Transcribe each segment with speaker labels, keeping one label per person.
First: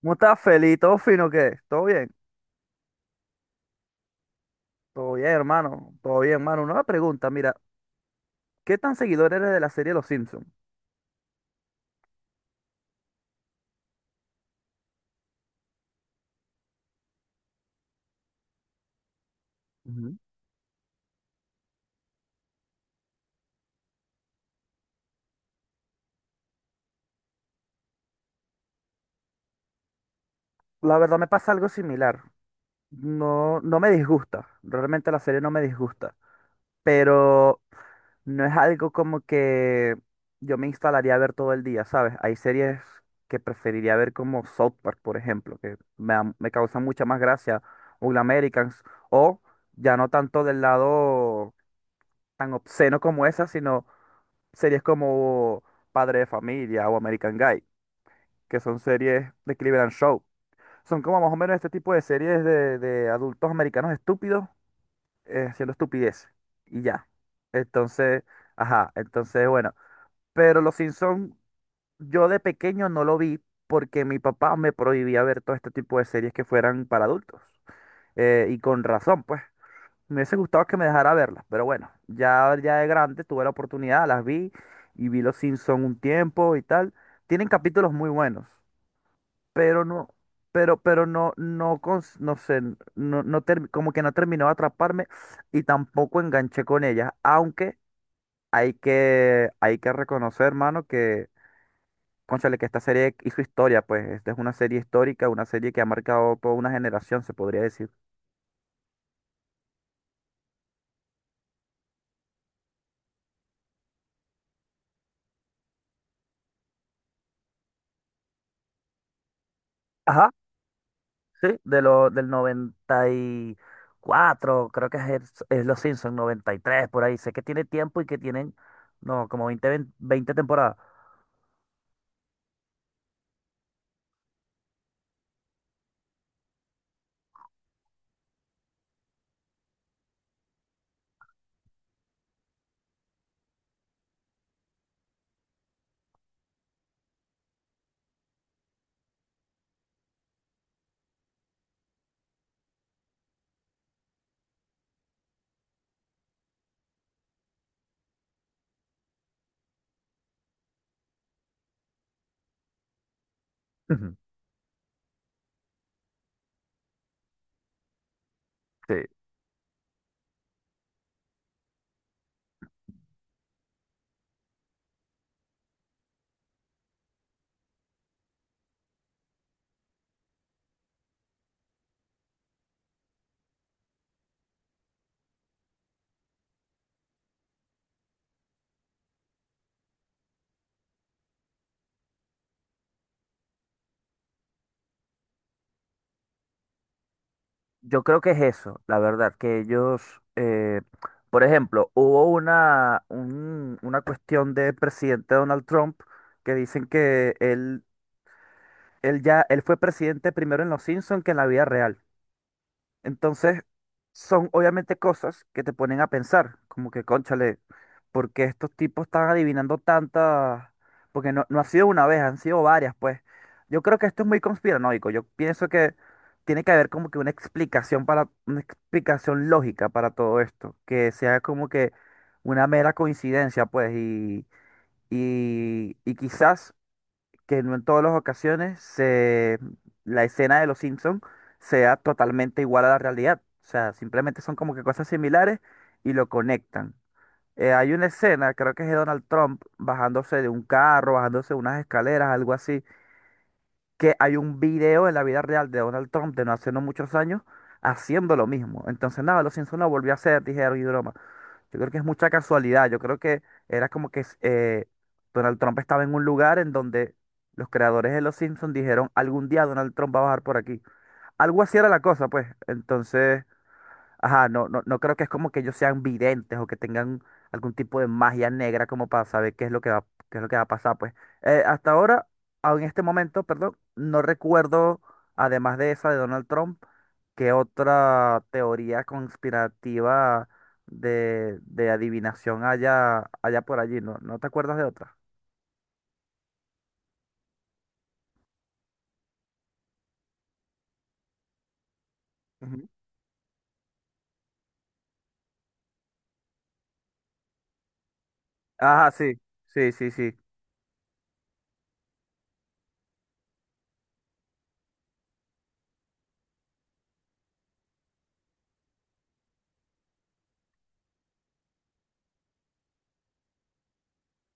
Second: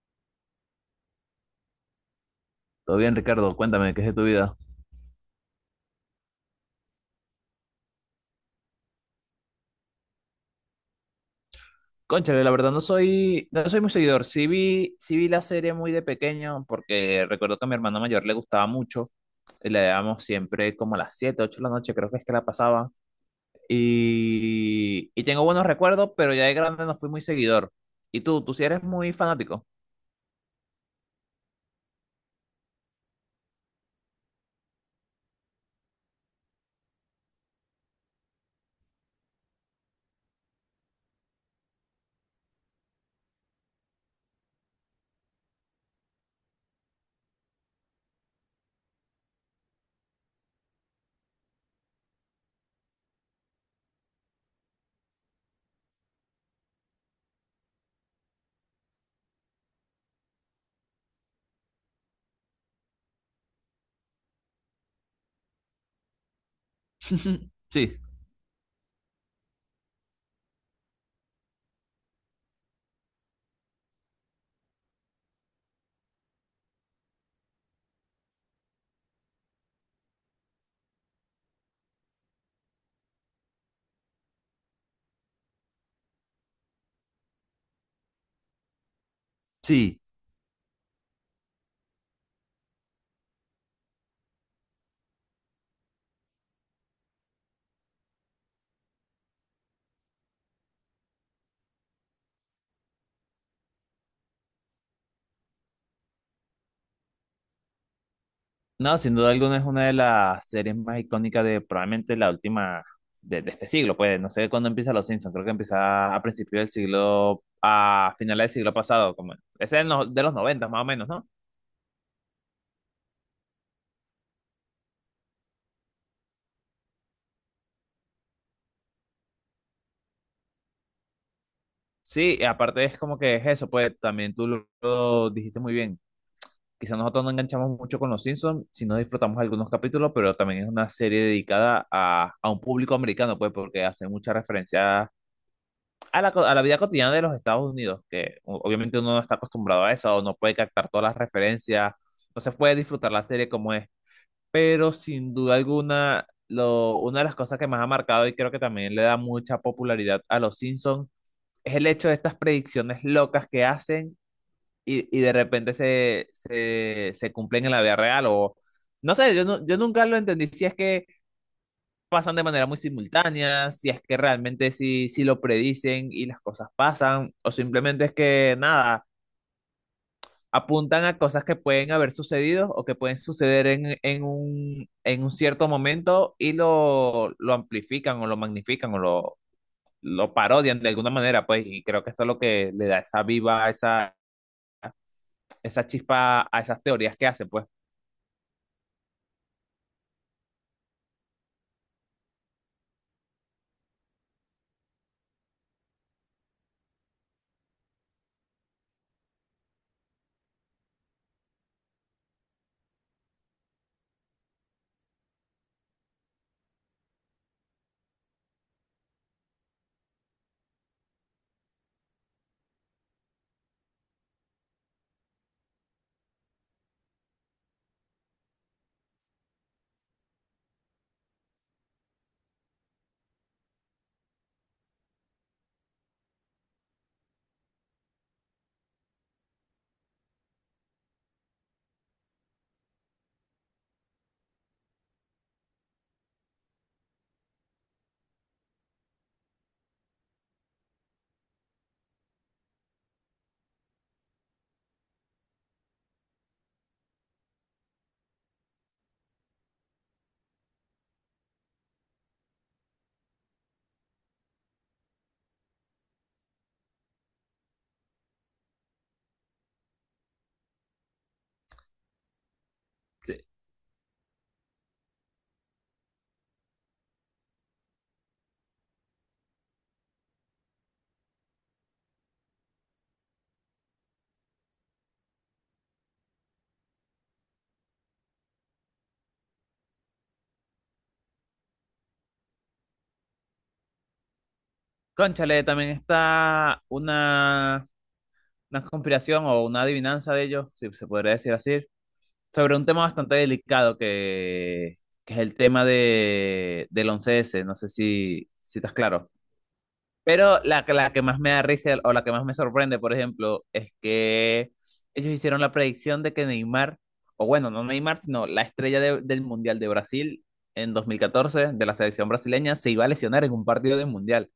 Speaker 1: ¿Cómo estás, Feli? ¿Todo fino qué? ¿Todo bien?
Speaker 2: Todo bien, Ricardo, cuéntame, ¿qué es de tu vida?
Speaker 1: Todo bien, hermano. Todo bien, hermano. Una pregunta, mira, ¿qué tan seguidor eres de la serie Los Simpsons?
Speaker 2: Cónchale, la verdad no soy muy seguidor. Sí vi la serie muy de pequeño, porque recuerdo que a mi hermano mayor le gustaba mucho. Y la
Speaker 1: Ujú.
Speaker 2: dábamos siempre como a las 7, 8 de la noche, creo que es que la pasaba. Y tengo buenos recuerdos, pero ya de grande no fui muy seguidor. ¿Y tú? ¿Tú sí eres muy fanático?
Speaker 1: La verdad me pasa algo similar. No me disgusta. Realmente la serie no me disgusta. Pero no es algo como que yo me instalaría a ver todo el día, ¿sabes? Hay series que preferiría ver como South Park, por ejemplo, que me causan mucha más gracia. O The Americans. O ya no tanto del lado tan obsceno como esa, sino series como Padre de Familia o American Guy, que son series de Cleveland Show. Son como más o menos este tipo de series de adultos americanos estúpidos, haciendo estupidez. Y ya.
Speaker 2: Sí,
Speaker 1: Entonces, ajá, entonces bueno. Pero Los Simpsons, yo de pequeño no lo vi porque mi papá me prohibía ver todo este tipo de series que fueran para adultos. Y con razón, pues. Me hubiese gustado que me dejara verlas, pero bueno, ya de grande tuve la oportunidad, las vi y vi Los Simpson un tiempo y tal. Tienen capítulos muy buenos, pero
Speaker 2: sí.
Speaker 1: no, no sé, como que no terminó de atraparme y tampoco enganché con ellas, aunque hay que reconocer, hermano, que, cónchale, que esta serie hizo historia, pues, esta es una serie histórica, una serie que ha marcado toda una generación, se podría decir.
Speaker 2: No, sin duda alguna es una de las series más icónicas de probablemente la última de este siglo, pues no sé cuándo empieza Los Simpsons, creo que empieza a principios del siglo, a finales del siglo pasado, como ese es no- de
Speaker 1: Ajá.
Speaker 2: los 90 más o menos, ¿no?
Speaker 1: Sí, del noventa y cuatro, creo que es, es Los Simpsons, 93 por ahí. Sé que tiene tiempo y que tienen, no, como 20 20 20 temporadas.
Speaker 2: Sí, y aparte es como que es eso, pues también tú lo dijiste muy bien. Quizás nosotros no enganchamos mucho con Los Simpsons, si no disfrutamos algunos capítulos, pero también es una serie dedicada a un público americano, pues porque hace mucha referencia a a la vida cotidiana de los Estados Unidos, que obviamente uno no está acostumbrado a eso, o no puede captar todas las referencias, no se puede disfrutar la serie como es, pero sin duda alguna, una de las cosas que más ha marcado y creo que también le da mucha popularidad a los Simpsons es el hecho de estas predicciones locas que
Speaker 1: Ujú.
Speaker 2: hacen. Y de repente se cumplen en la vida real o
Speaker 1: Sí.
Speaker 2: no sé, yo nunca lo entendí si es que pasan de manera muy simultánea, si es que realmente sí lo predicen y las cosas pasan, o simplemente es que nada, apuntan a cosas que pueden haber sucedido o que pueden suceder en, en un cierto momento y lo amplifican o lo magnifican o lo parodian de alguna manera, pues, y creo que esto es lo que le da esa viva, esa chispa a esas teorías que hacen, pues.
Speaker 1: Yo creo que es eso, la verdad, que ellos, por ejemplo, una cuestión del presidente Donald Trump que dicen que él, él fue presidente primero en Los Simpsons que en la vida real. Entonces, son obviamente cosas que te ponen a pensar, como que, cónchale, ¿por qué estos tipos están adivinando tantas? Porque no ha sido una vez, han sido varias, pues. Yo creo que esto es muy conspiranoico. Yo pienso que tiene que haber como que una explicación lógica para todo esto, que sea como que una mera coincidencia, pues, y quizás que no en todas las ocasiones la escena de Los Simpson sea totalmente igual a la realidad. O sea, simplemente son como que cosas similares y lo conectan. Hay una escena, creo que es de Donald Trump bajándose de un carro, bajándose de unas escaleras, algo así, que hay un video en la vida real de Donald Trump de no hace no muchos años haciendo lo mismo. Entonces, nada, Los Simpson lo volvió a hacer, dijeron y broma. Yo creo que es mucha casualidad. Yo creo que era como que Donald Trump estaba en un lugar en donde los creadores de Los Simpsons dijeron, algún día Donald Trump va a bajar por aquí. Algo así era la cosa, pues.
Speaker 2: Sí.
Speaker 1: Entonces, ajá, no creo que es como que ellos sean videntes o que tengan algún tipo de magia negra como para saber qué es lo que va a pasar, pues. Eh, hasta ahora, en este momento, perdón, no recuerdo, además de esa de Donald Trump, qué otra teoría conspirativa de adivinación haya por allí, ¿no? ¿No te acuerdas de otra?
Speaker 2: Cónchale, también está una conspiración o una adivinanza de ellos, si se podría decir así, sobre un
Speaker 1: Ujú.
Speaker 2: tema bastante delicado que es el tema del 11S, no sé si, si estás
Speaker 1: Ajá,
Speaker 2: claro.
Speaker 1: sí, sí, sí, sí.
Speaker 2: Pero la que más me da risa o la que más me sorprende, por ejemplo, es que ellos hicieron la predicción de que Neymar, o bueno, no Neymar, sino la estrella del Mundial de Brasil en 2014, de la selección brasileña, se iba a lesionar en un partido del Mundial.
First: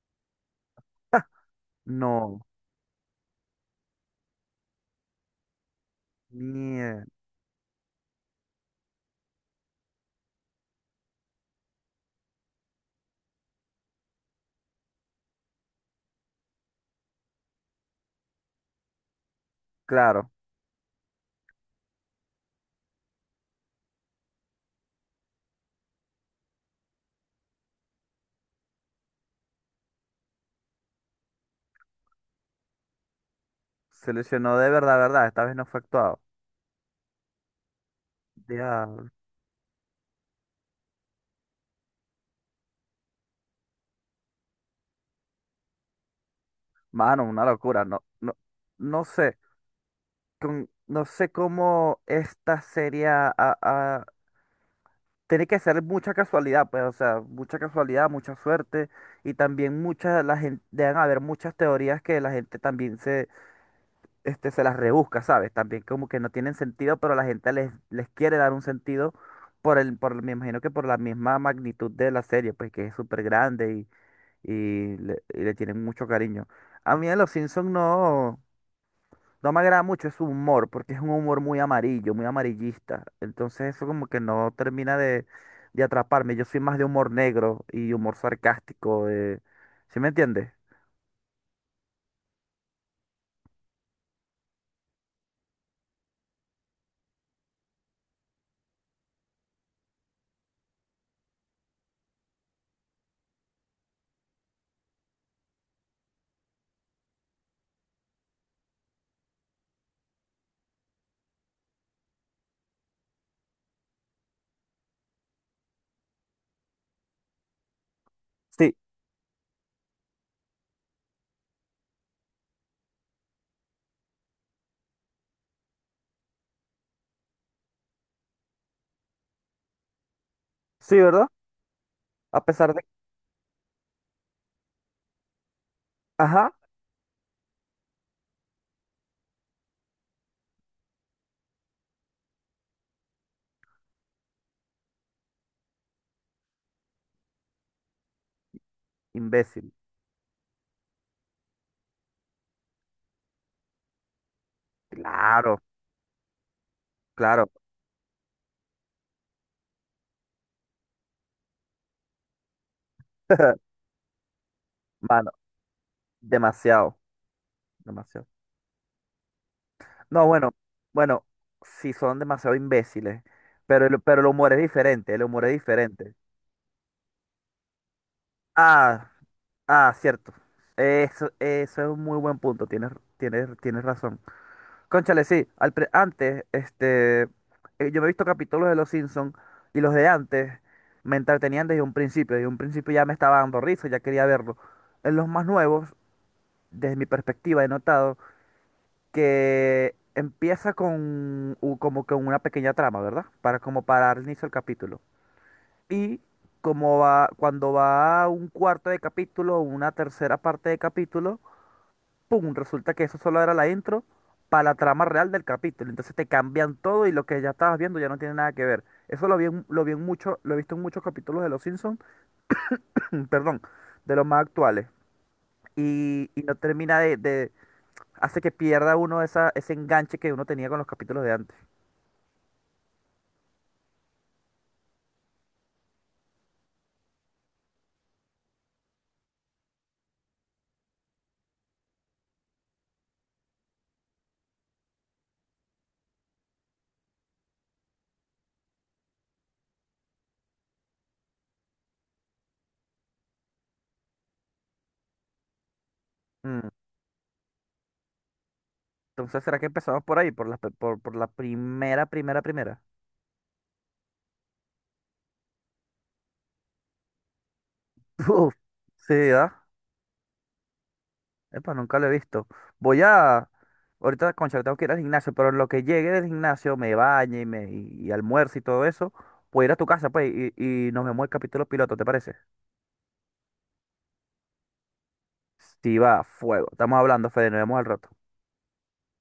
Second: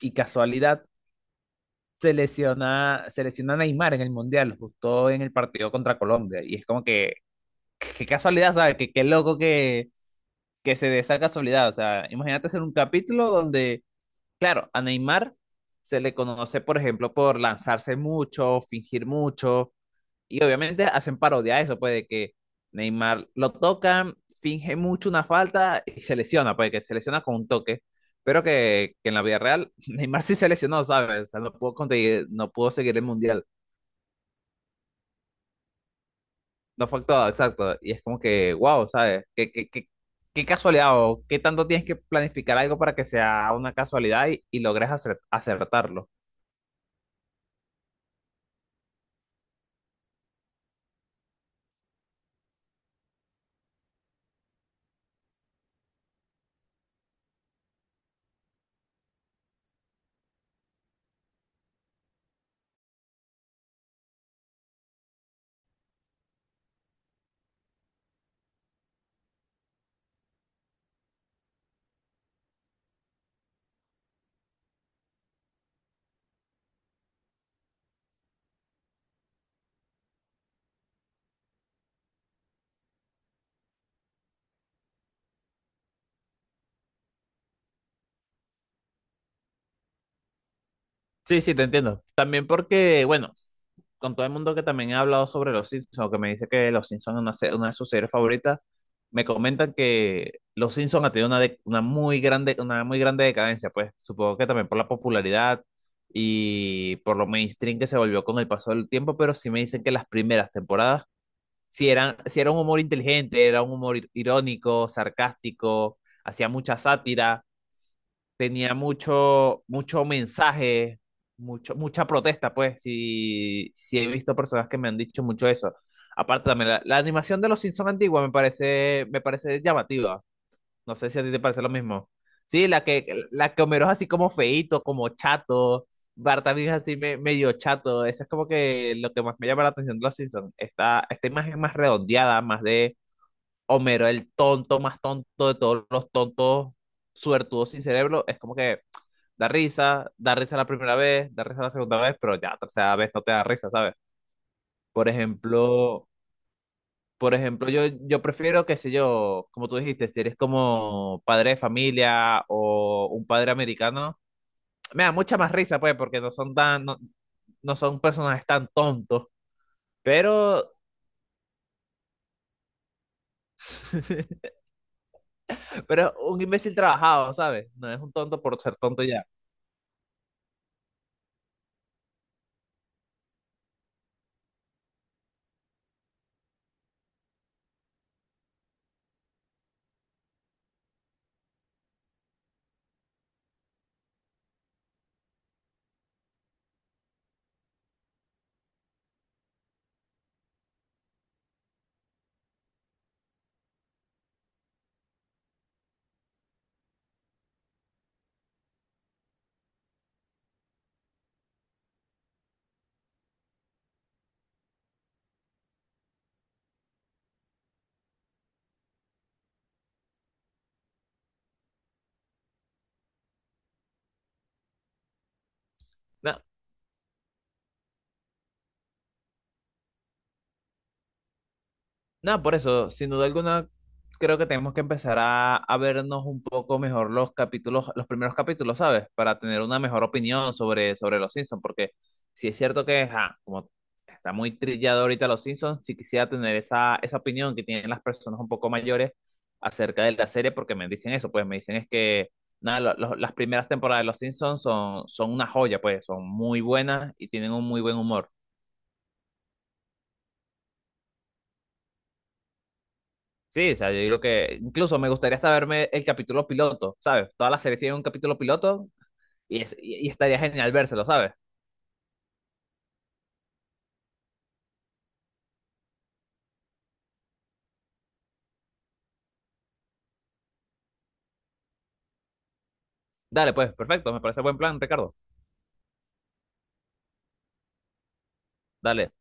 Speaker 2: Y casualidad, se
Speaker 1: No,
Speaker 2: lesiona, se lesiona Neymar en el Mundial, justo en el partido contra Colombia. Y es como
Speaker 1: mie-
Speaker 2: que qué casualidad, ¿sabes? Qué loco que se dé esa casualidad. O sea, imagínate hacer un capítulo donde, claro, a Neymar se le conoce, por ejemplo, por lanzarse mucho, fingir mucho,
Speaker 1: claro,
Speaker 2: y obviamente hacen parodia a eso, pues de que Neymar lo tocan, finge mucho una falta y se lesiona, pues que se lesiona con un toque, pero que en la vida real Neymar sí se lesionó, ¿sabes? O sea, no pudo conseguir, no pudo seguir el mundial.
Speaker 1: se lesionó de verdad, verdad, esta vez no fue actuado.
Speaker 2: No fue actuado, exacto. Y es como que, wow, ¿sabes? ¿ qué casualidad o qué tanto tienes que planificar algo para que sea una casualidad y logres acertarlo?
Speaker 1: Mano, una locura. No, no sé. No sé cómo esta serie tiene que ser mucha casualidad, pues, o sea, mucha casualidad, mucha suerte. Y también mucha, la gente, deben haber muchas teorías que la gente también se las rebusca, ¿sabes? También como que no tienen sentido, pero la gente les quiere dar un sentido me imagino que por la misma magnitud de la serie, pues que es súper grande y le tienen mucho cariño. A mí en Los Simpsons no. No me agrada mucho su humor, porque es un humor muy amarillo, muy amarillista. Entonces eso como que no termina de atraparme. Yo soy más de humor negro y humor sarcástico. De... ¿Sí me entiendes?
Speaker 2: Sí, sí, te entiendo. También porque, bueno, con todo el mundo que también ha hablado sobre Los Simpsons, o que me dice que Los Simpsons es una de sus series favoritas, me comentan que Los Simpsons ha tenido una muy grande decadencia, pues supongo que también por la popularidad y por lo mainstream que se volvió con el paso del tiempo, pero sí me dicen que las primeras temporadas si era un humor inteligente, era un humor irónico, sarcástico, hacía mucha sátira, tenía
Speaker 1: Sí,
Speaker 2: mucho mensaje, mucha protesta, pues, si he visto personas que me han dicho mucho eso. Aparte también, la animación de los Simpsons antigua me parece llamativa. No
Speaker 1: sí,
Speaker 2: sé si a
Speaker 1: ¿verdad?
Speaker 2: ti te parece lo mismo.
Speaker 1: A
Speaker 2: Sí,
Speaker 1: pesar de...
Speaker 2: la que Homero es así como feíto, como chato. Bart
Speaker 1: Ajá.
Speaker 2: también es así medio chato. Eso es como que lo que más me llama la atención de los Simpsons. Esta imagen más redondeada, más de Homero, el tonto más tonto de todos los tontos suertudos sin cerebro. Es como que
Speaker 1: Imbécil.
Speaker 2: da risa la primera vez, da risa la segunda vez, pero ya la tercera vez no te da risa, ¿sabes? Por
Speaker 1: Claro,
Speaker 2: ejemplo, por
Speaker 1: claro.
Speaker 2: ejemplo, yo prefiero, qué sé yo, como tú dijiste, si eres como padre de familia o un padre americano, me da
Speaker 1: Mano,
Speaker 2: mucha más risa, pues, porque no son tan, no,
Speaker 1: demasiado,
Speaker 2: no son
Speaker 1: demasiado.
Speaker 2: personajes tan tontos,
Speaker 1: No, bueno,
Speaker 2: pero,
Speaker 1: bueno, sí son demasiado imbéciles, pero el humor es diferente, el humor es
Speaker 2: pero es
Speaker 1: diferente.
Speaker 2: un imbécil trabajado, ¿sabes? No es un tonto por ser tonto
Speaker 1: Ah,
Speaker 2: ya.
Speaker 1: cierto. Eso, eso es un muy buen punto. Tienes razón. Cónchale, sí. Al pre- antes, este, yo me he visto capítulos de Los Simpsons y los de antes me entretenían desde un principio. Desde un principio ya me estaba dando risa, ya quería verlo. En los más nuevos, desde mi perspectiva, he notado que empieza con como que una pequeña trama, ¿verdad? Para como para dar inicio al capítulo. Y como va, cuando va a un cuarto de capítulo o una tercera parte de capítulo, ¡pum! Resulta que eso solo era la intro para la trama real del capítulo. Entonces te cambian todo y lo que ya estabas viendo ya no tiene nada que ver. Eso lo vi en mucho, lo he visto en muchos capítulos de Los Simpsons, perdón, de los más actuales.
Speaker 2: No,
Speaker 1: Y no termina hace que pierda uno esa, ese enganche que uno tenía con los capítulos de antes.
Speaker 2: no, por eso, sin duda alguna, creo que tenemos que empezar a vernos un poco mejor los capítulos, los primeros capítulos, ¿sabes? Para tener una mejor opinión sobre, sobre los Simpsons, porque si es cierto que, ajá, como está muy trillado ahorita los Simpsons, sí quisiera tener esa, esa opinión que tienen las personas un poco mayores acerca de la serie, porque me dicen eso, pues me dicen es que, nada, las primeras temporadas de los Simpsons son, son una joya, pues son muy
Speaker 1: Mm,
Speaker 2: buenas y tienen un muy buen humor.
Speaker 1: entonces, ¿será que empezamos por ahí? Por la primera, primera, primera.
Speaker 2: Sí, o sea, yo digo que incluso me gustaría hasta verme el capítulo piloto, ¿sabes? Todas las series tienen un capítulo
Speaker 1: Uf,
Speaker 2: piloto
Speaker 1: sí, ¿verdad?
Speaker 2: y estaría genial vérselo, ¿sabes?
Speaker 1: Epa, nunca lo he visto. Voy a... Ahorita, concha, tengo que ir al gimnasio, pero en lo que llegue del gimnasio, me bañe y almuerzo y todo eso, puedo ir a tu casa, pues, y nos vemos el capítulo piloto, ¿te parece?
Speaker 2: Dale, pues, perfecto, me parece buen plan, Ricardo.
Speaker 1: Si va, fuego. Estamos hablando, Fede, nos vemos al rato.
Speaker 2: Dale.